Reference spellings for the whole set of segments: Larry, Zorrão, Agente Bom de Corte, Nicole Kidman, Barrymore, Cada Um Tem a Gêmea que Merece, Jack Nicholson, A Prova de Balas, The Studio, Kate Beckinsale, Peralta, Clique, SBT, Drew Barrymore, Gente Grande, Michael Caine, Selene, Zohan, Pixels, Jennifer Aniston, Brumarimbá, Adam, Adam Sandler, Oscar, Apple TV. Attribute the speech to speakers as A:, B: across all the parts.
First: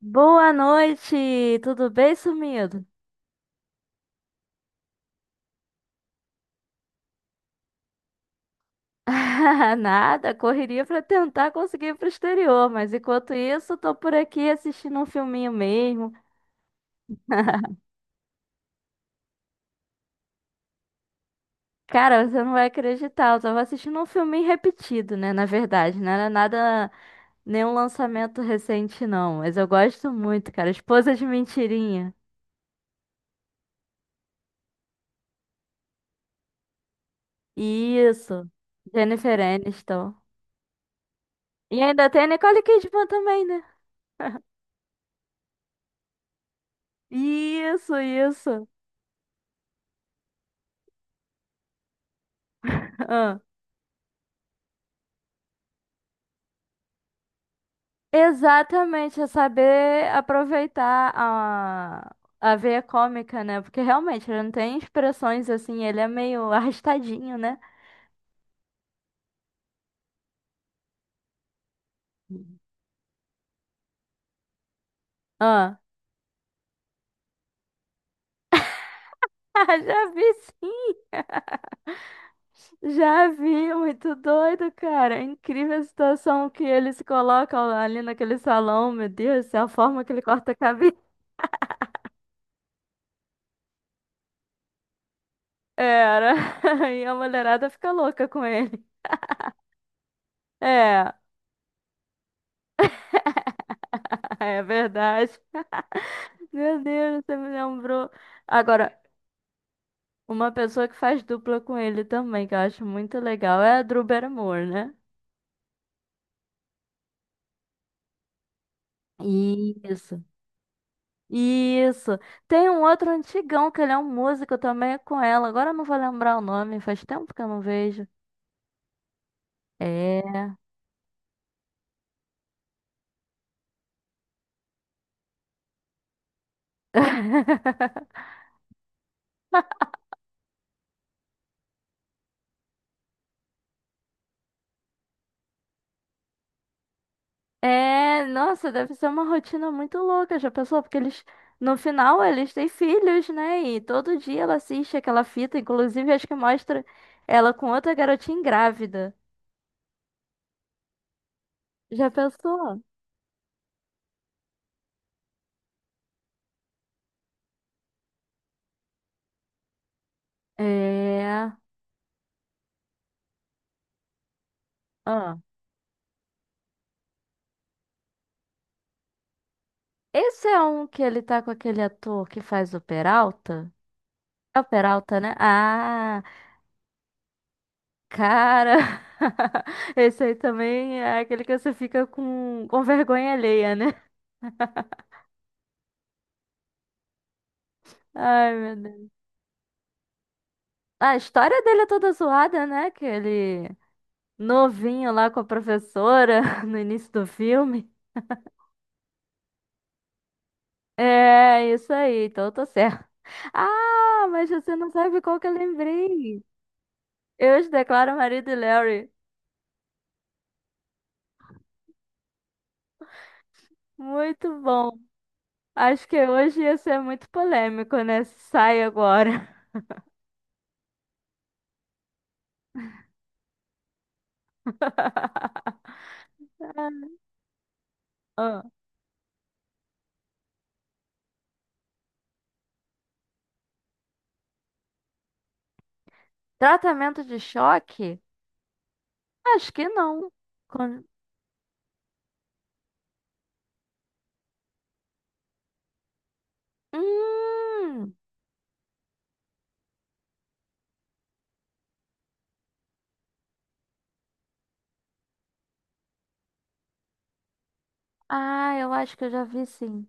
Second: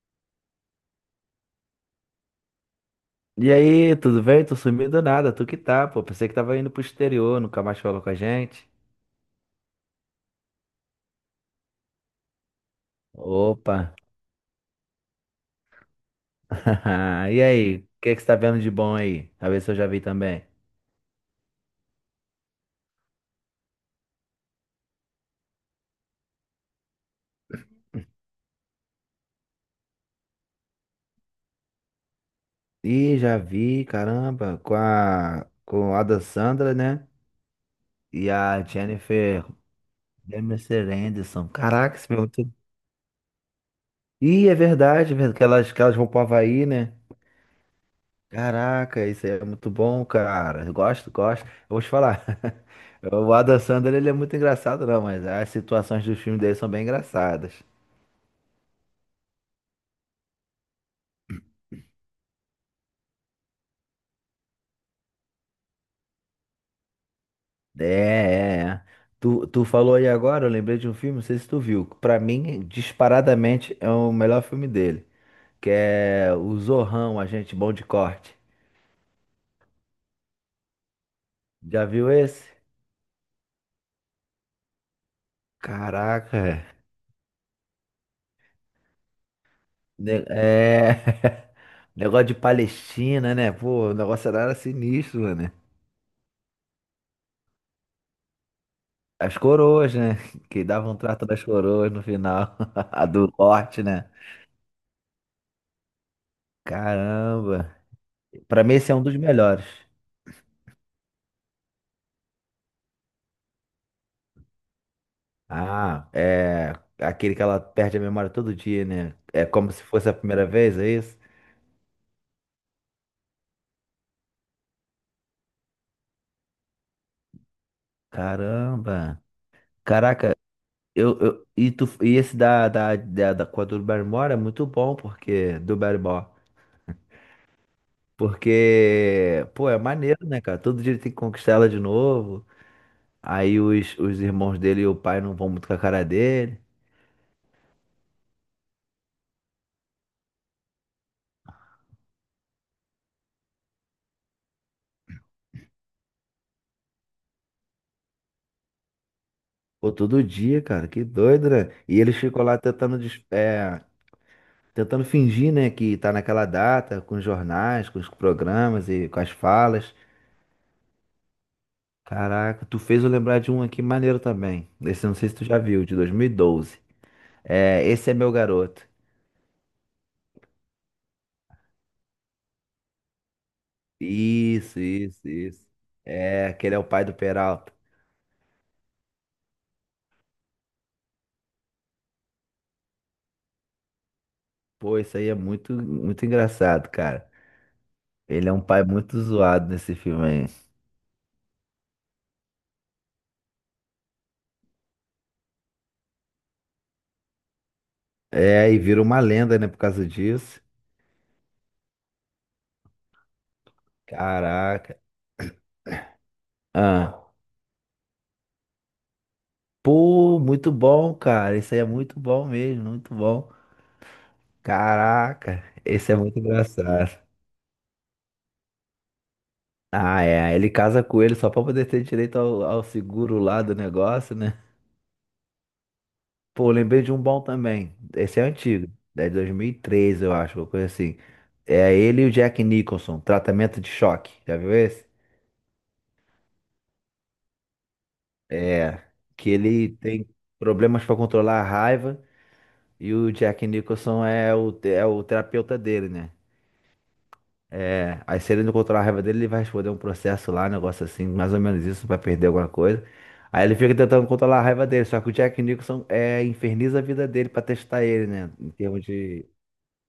A: Boa noite! Tudo bem, sumido?
B: E aí, tudo bem? Tô sumido do nada, tu que tá, pô. Pensei que tava indo pro exterior, nunca mais falou com a gente.
A: Nada, correria pra tentar conseguir ir pro exterior, mas enquanto isso,
B: Opa!
A: tô por aqui assistindo um filminho mesmo.
B: E aí, o que é que você tá vendo de bom aí? Talvez eu já vi também.
A: Cara, você não vai acreditar, eu tava assistindo um filminho repetido, né? Na verdade, não era nada, nenhum lançamento recente, não, mas eu gosto muito, cara. Esposa de Mentirinha.
B: Ih, já vi, caramba, com a Adam Sandler, né? E
A: Isso,
B: a
A: Jennifer
B: Jennifer
A: Aniston.
B: Jennifer Aniston.
A: E
B: Caraca, esse
A: ainda
B: filme
A: tem
B: é
A: a
B: muito...
A: Nicole Kidman também, né?
B: Ih, é verdade, que elas vão pro Havaí, né?
A: Isso, isso.
B: Caraca, isso aí é muito bom, cara. Eu gosto. Eu vou te falar. O Adam Sandler, ele é muito engraçado, não, mas as situações dos filmes dele são bem engraçadas.
A: Exatamente, é saber aproveitar a veia cômica, né? Porque realmente ele não tem expressões assim, ele é meio arrastadinho, né?
B: É. Tu falou aí agora, eu lembrei de um filme, não sei se tu viu. Que pra mim, disparadamente, é o melhor filme dele. Que
A: Ah.
B: é o Zorrão, Agente Bom de Corte.
A: Já vi sim,
B: Já viu esse?
A: já vi, muito doido, cara. É incrível a
B: Caraca.
A: situação que ele se coloca ali naquele salão, meu Deus, do céu, a forma que ele
B: Ne-
A: corta a
B: É.
A: cabeça.
B: Negócio de Palestina, né? Pô, o negócio era sinistro, né?
A: Era, e a mulherada fica louca com ele.
B: As coroas, né? Que davam um
A: É,
B: trato das coroas no final. A do corte, né?
A: é verdade. Meu Deus, você me
B: Caramba.
A: lembrou.
B: Pra mim, esse
A: Agora,
B: é um dos melhores.
A: uma pessoa que faz dupla com ele também, que eu acho muito legal, é a Drew Barrymore, né?
B: Ah, é aquele que ela perde a memória todo dia, né? É como se fosse a
A: Isso.
B: primeira vez, é isso?
A: Isso. Tem um outro antigão que ele é um músico também é com ela. Agora eu não vou lembrar o nome, faz tempo que eu não vejo.
B: Caramba. Caraca,
A: É.
B: e esse da com a do Barrymore é muito bom, porque do Barrymore. Porque, pô, é maneiro, né, cara? Todo dia ele tem que conquistar ela de novo. Aí os irmãos dele e o pai não vão muito com a cara dele.
A: É, nossa, deve ser uma rotina muito louca, já pensou? Porque eles, no final, eles têm filhos, né? E todo dia ela assiste aquela fita, inclusive acho que mostra ela com outra garotinha grávida.
B: Pô, todo dia, cara, que doido, né? E
A: Já
B: ele ficou lá
A: pensou?
B: tentando fingir, né, que tá naquela data, com os jornais, com os programas e com as falas.
A: É.
B: Caraca, tu fez eu lembrar de um aqui maneiro também. Esse eu não sei se
A: Ah.
B: tu já viu, de 2012. É, esse é meu garoto.
A: Esse é um que ele tá com aquele ator que faz o Peralta? É o
B: Isso,
A: Peralta,
B: isso,
A: né?
B: isso.
A: Ah,
B: É, aquele é o pai do Peralta.
A: cara! Esse aí também é aquele que você fica com vergonha alheia, né?
B: Pô, isso aí é muito, muito engraçado, cara. Ele é
A: Ai,
B: um
A: meu
B: pai
A: Deus.
B: muito zoado nesse filme aí.
A: A história dele é toda zoada, né? Que ele novinho lá com a professora no início do filme.
B: É, e vira uma lenda, né, por causa disso.
A: É, isso aí, então eu tô certo. Ah, mas você não
B: Caraca.
A: sabe qual que eu lembrei.
B: Ah.
A: Eu os declaro marido e Larry.
B: Pô, muito bom, cara. Isso aí é muito bom mesmo, muito bom.
A: Muito bom.
B: Caraca,
A: Acho
B: esse
A: que
B: é muito
A: hoje ia ser
B: engraçado.
A: muito polêmico, né? Sai agora.
B: Ah, é. Ele casa com ele só pra poder ter direito ao seguro lá do negócio, né? Pô, lembrei de um bom também. Esse é
A: Ah.
B: antigo. É de 2013, eu acho, uma coisa assim. É ele e o Jack Nicholson, tratamento de choque. Já viu esse?
A: Tratamento de choque?
B: É. Que
A: Acho que
B: ele tem
A: não. Con-
B: problemas para controlar a raiva e o Jack Nicholson é o terapeuta dele, né?
A: Hum.
B: É, aí se ele não controlar a raiva dele, ele vai responder um processo lá, um negócio assim, mais ou menos isso, vai perder alguma coisa. Aí ele fica tentando controlar a raiva dele, só que o Jack Nicholson inferniza a vida dele pra testar ele, né? Em
A: Ah, eu
B: termos
A: acho que eu já
B: de.
A: vi sim.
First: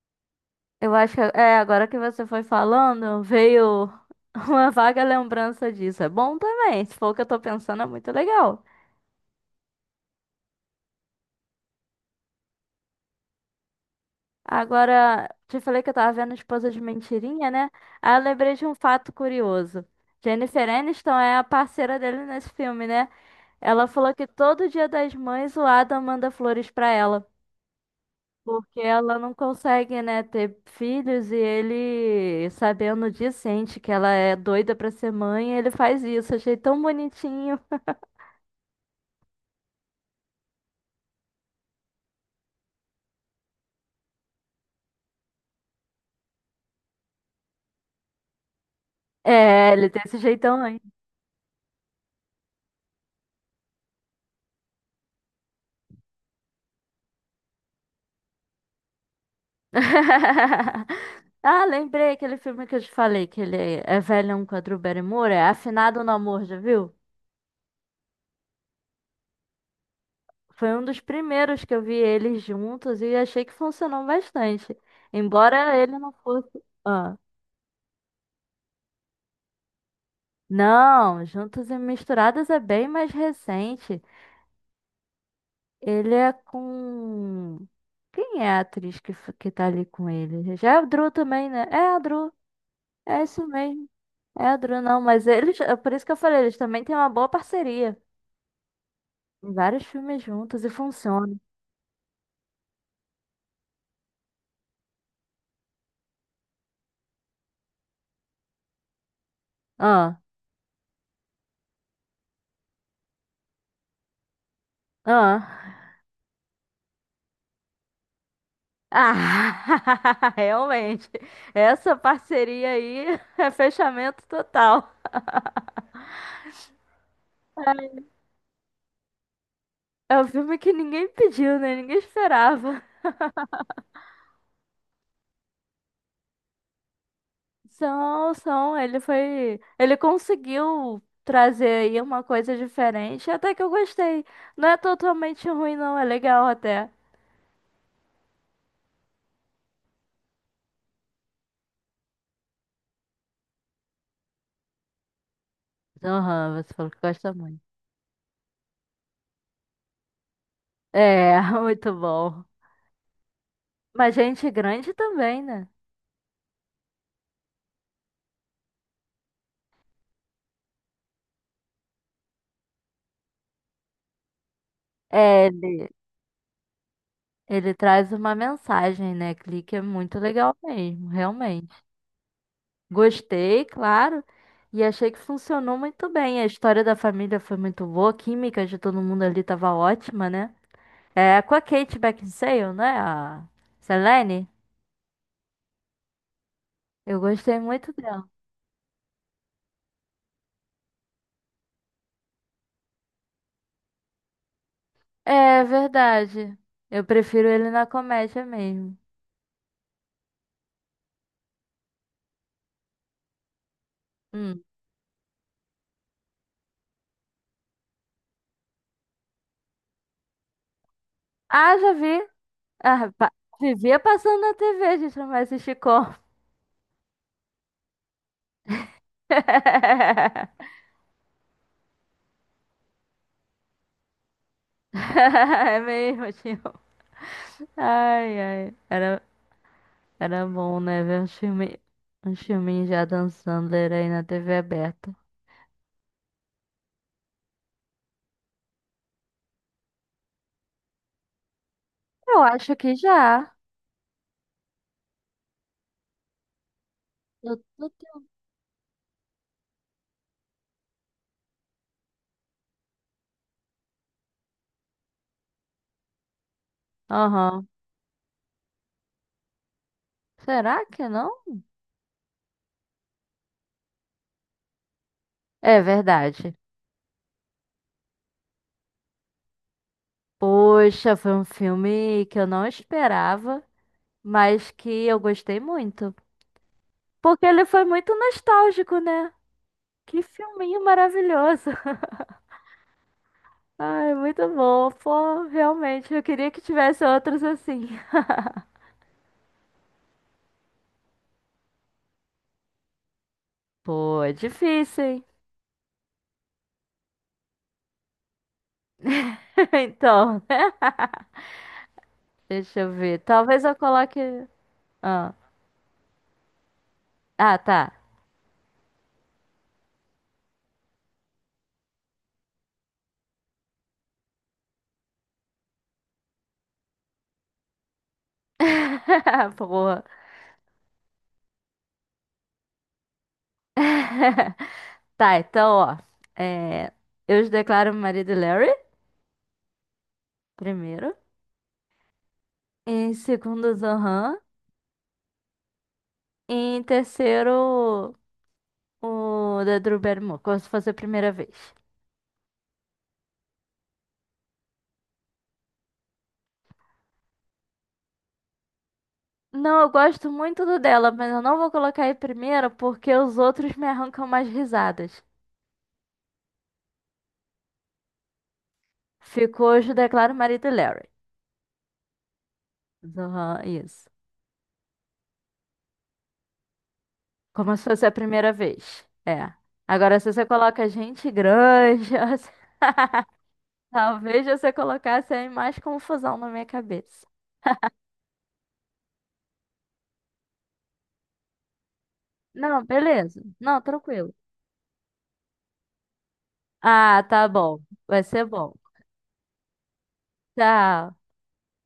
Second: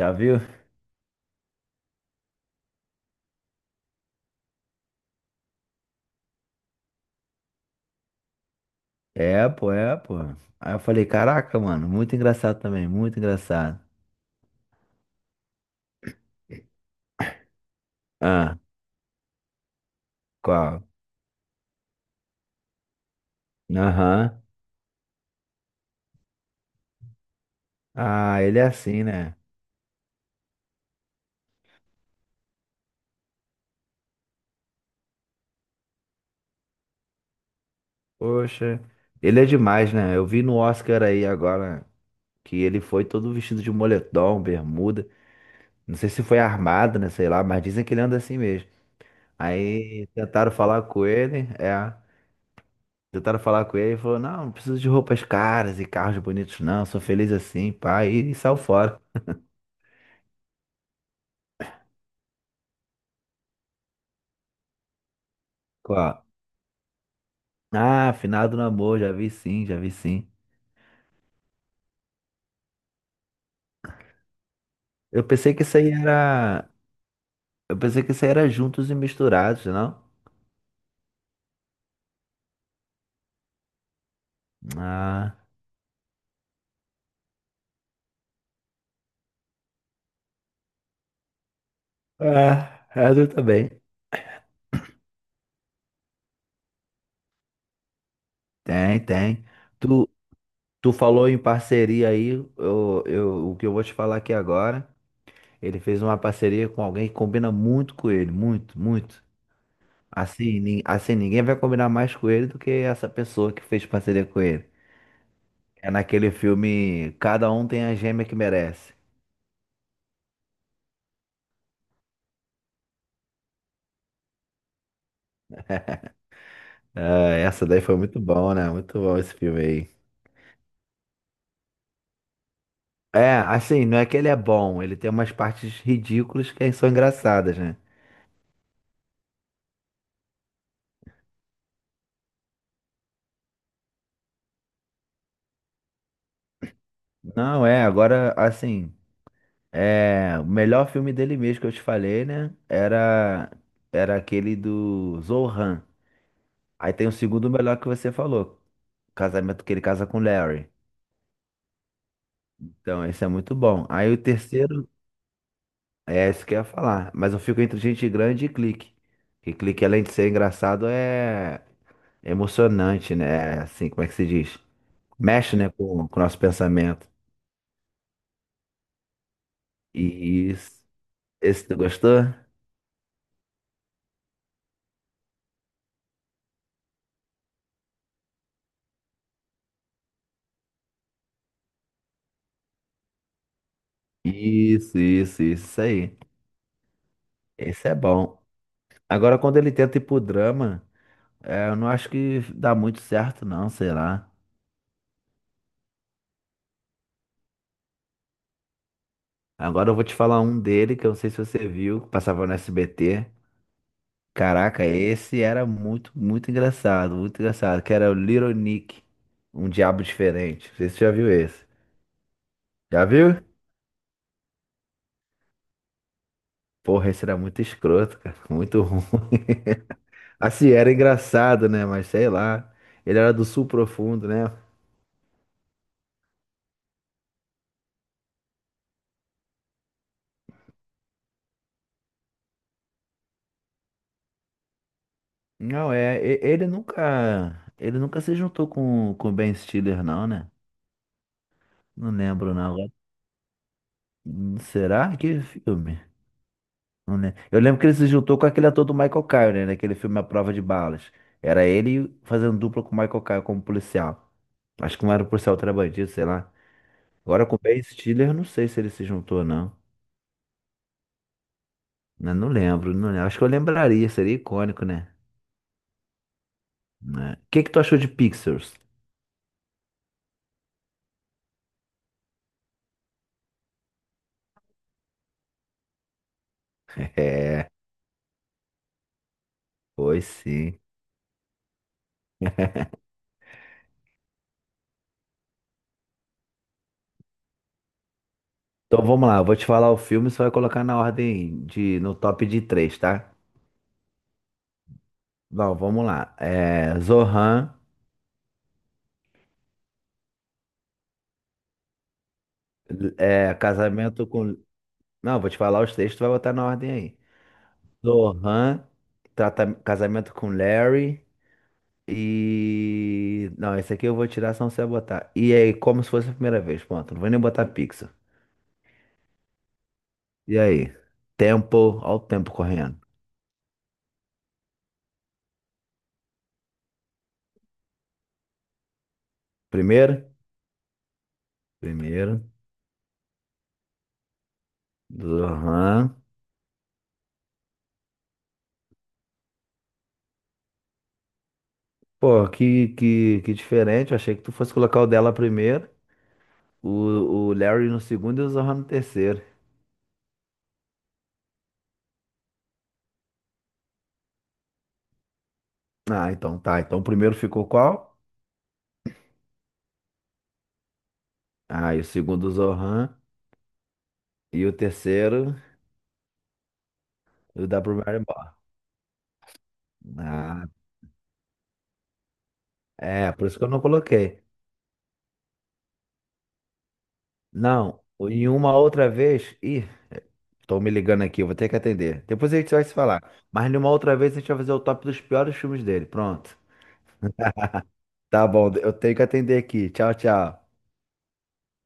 B: Já viu?
A: Eu acho que é agora que você foi falando, veio uma vaga lembrança disso. É bom também, se for o que eu tô pensando, é muito legal.
B: É, pô. Aí eu falei, caraca, mano, muito engraçado também, muito engraçado.
A: Agora, te falei que eu tava vendo Esposa de Mentirinha, né? Aí eu lembrei
B: Ah,
A: de um fato curioso. Jennifer
B: qual?
A: Aniston é a parceira dele nesse filme, né? Ela falou que
B: Aham.
A: todo dia das mães o Adam manda flores pra ela,
B: Ah, ele é
A: porque
B: assim,
A: ela não
B: né?
A: consegue, né, ter filhos e ele, sabendo disso, sente que ela é doida pra ser mãe, e ele faz isso. Achei tão bonitinho.
B: Poxa, ele é demais, né? Eu vi no Oscar aí agora que ele foi todo vestido de moletom, bermuda. Não sei se foi armado, né? Sei lá, mas dizem que ele anda assim mesmo.
A: É, ele tem
B: Aí
A: esse
B: tentaram
A: jeitão aí.
B: falar com ele, é. Tentaram falar com ele e falou: Não, não preciso de roupas caras e carros bonitos, não. Sou feliz assim, pai. E saiu fora.
A: Ah, lembrei aquele filme que eu te falei, que ele é velhão com a Drew Barrymore, é Afinado no
B: Qual?
A: Amor, já viu?
B: Ah, afinado no amor, já vi sim, já vi sim.
A: Foi um dos primeiros que eu vi eles juntos e achei que funcionou bastante.
B: Eu pensei que
A: Embora
B: isso aí
A: ele não fosse.
B: era.
A: Ah.
B: Eu pensei que isso aí era juntos e misturados, não?
A: Não, Juntos e Misturados é bem mais recente.
B: Ah,
A: Ele é com. Quem é a atriz que, f- que tá ali com ele? Já é a Drew também, né? É a Drew.
B: ah, é,
A: É
B: eu
A: isso
B: também.
A: mesmo. É a Drew, não, mas eles. É por isso que eu falei, eles também têm uma boa parceria.
B: Tem, tem.
A: Em vários
B: Tu,
A: filmes juntos e
B: tu falou
A: funciona.
B: em parceria aí, o que eu vou te falar aqui agora. Ele fez uma parceria com alguém que combina muito com ele, muito, muito.
A: Ah,
B: Assim, ninguém vai combinar mais com ele do que essa pessoa que fez parceria com ele.
A: ah.
B: É naquele filme Cada Um Tem a Gêmea que Merece.
A: Ah, realmente. Essa parceria aí é fechamento total.
B: É, essa daí foi muito bom, né? Muito bom esse filme aí.
A: É um filme que ninguém pediu, né? Ninguém esperava.
B: É, assim, não é que ele é bom, ele tem umas partes ridículas que são engraçadas, né?
A: São, são, ele foi, ele conseguiu trazer aí uma coisa diferente, até que eu gostei. Não é totalmente ruim, não, é legal até.
B: Não, é, agora, assim, é, o melhor filme dele mesmo que eu te falei, né? Era aquele do Zohan.
A: Aham, você falou
B: Aí
A: que
B: tem o
A: gosta
B: segundo
A: muito.
B: melhor que você falou, casamento que ele casa com o Larry.
A: É, muito bom.
B: Então, esse é muito bom. Aí
A: Mas
B: o
A: gente
B: terceiro,
A: grande também, né?
B: é esse que eu ia falar. Mas eu fico entre Gente Grande e Clique. Que Clique, além de ser engraçado, é emocionante, né? É assim, como é que se diz?
A: É,
B: Mexe, né,
A: ele,
B: com o nosso pensamento.
A: ele traz uma mensagem, né? Clique é muito legal
B: Isso.
A: mesmo,
B: Esse
A: realmente.
B: tu gostou?
A: Gostei, claro, e achei que funcionou muito bem. A história da família foi muito boa, a química de todo mundo ali tava ótima, né? É, com a Kate Beckinsale, né? A Selene.
B: Isso aí.
A: Eu gostei
B: Esse
A: muito
B: é
A: dela.
B: bom. Agora, quando ele tenta ir pro drama, é, eu não acho que dá muito certo, não, sei lá.
A: É verdade. Eu prefiro ele na comédia mesmo.
B: Agora eu vou te falar um dele que eu não sei se você viu, que passava no SBT.
A: Hum.
B: Caraca, esse era muito, muito engraçado, que era o Little Nick, um diabo diferente. Não sei se você já viu esse.
A: Ah, já vi.
B: Já
A: Ah, pa-
B: viu?
A: Vivia passando na TV, a gente não vai assistir como.
B: Porra, esse era muito escroto, cara, muito ruim. Assim, era engraçado, né? Mas sei lá. Ele era do sul profundo, né?
A: É mesmo, tio. Ai, ai. Era, era bom, né? Ver um filme, um filminhos já dançando era aí na TV aberta.
B: Ele nunca se juntou com o Ben Stiller, não, né? Não
A: Eu
B: lembro, não.
A: acho
B: Agora,
A: que já.
B: Será que filme? Não, né?
A: Eu
B: Eu lembro que
A: tô...
B: ele
A: te-
B: se juntou com aquele ator do Michael Caine, né? Naquele filme A Prova de Balas. Era ele fazendo dupla com o Michael Caine como policial. Acho que um era o policial, outro era bandido, sei lá. Agora com o
A: Aham.
B: Ben Stiller, eu não sei se ele se juntou ou não.
A: Será que não?
B: Né, não lembro, não lembro. Acho que eu lembraria, seria icônico, né?
A: É verdade.
B: Né? O que que tu achou de Pixels?
A: Poxa, foi um filme que eu não esperava, mas que eu gostei muito. Porque ele
B: É,
A: foi muito nostálgico, né?
B: foi
A: Que
B: sim.
A: filminho maravilhoso. Ai, muito bom. Pô, realmente, eu queria que tivesse outros assim.
B: Então vamos lá, eu vou te falar o filme, você vai colocar na ordem de, no top de três, tá?
A: Pô, é difícil, hein?
B: Bom, vamos lá. É, Zohan,
A: Então, né? Deixa eu ver.
B: é,
A: Talvez eu coloque.
B: Casamento com
A: Ah,
B: Não, vou te falar os textos, tu vai botar na ordem aí.
A: ah, tá.
B: Zohan Casamento com Larry e... Não, esse aqui eu vou tirar, senão você vai botar. E aí, como se fosse a primeira vez, pronto. Não vou nem botar pixel.
A: Porra.
B: E aí? Tempo, olha o tempo correndo.
A: Tá, então, ó. É... Eu os declaro meu marido Larry,
B: Primeiro?
A: primeiro.
B: Primeiro.
A: Em segundo, Zohan.
B: Zohan.
A: E em terceiro, o da Drew Barrymore, como se fosse a primeira vez.
B: Pô, que diferente. Eu achei que tu fosse colocar o dela primeiro, o, o Larry no segundo e o Zohan no terceiro.
A: Não, eu gosto muito do dela, mas eu não vou colocar em primeira porque os outros me arrancam mais risadas.
B: Ah, então tá. Então o primeiro ficou qual?
A: Ficou hoje, declaro marido e Larry.
B: Ah, e o segundo o Zohan.
A: Zohan, isso.
B: E o terceiro? O
A: Como
B: da
A: se fosse a primeira
B: Brumarimbá.
A: vez. É. Agora, se você
B: Ah,
A: coloca gente grande,
B: é, por isso que eu não coloquei.
A: talvez você colocasse aí mais confusão na minha cabeça.
B: Não, em uma outra vez. Ih, tô me ligando aqui, eu vou ter que atender. Depois a gente
A: Não,
B: vai se falar.
A: beleza.
B: Mas em
A: Não,
B: uma outra
A: tranquilo.
B: vez a gente vai fazer o top dos piores filmes dele. Pronto.
A: Ah, tá bom. Vai ser
B: Tá bom,
A: bom.
B: eu tenho que atender aqui. Tchau, tchau.
A: Tchau.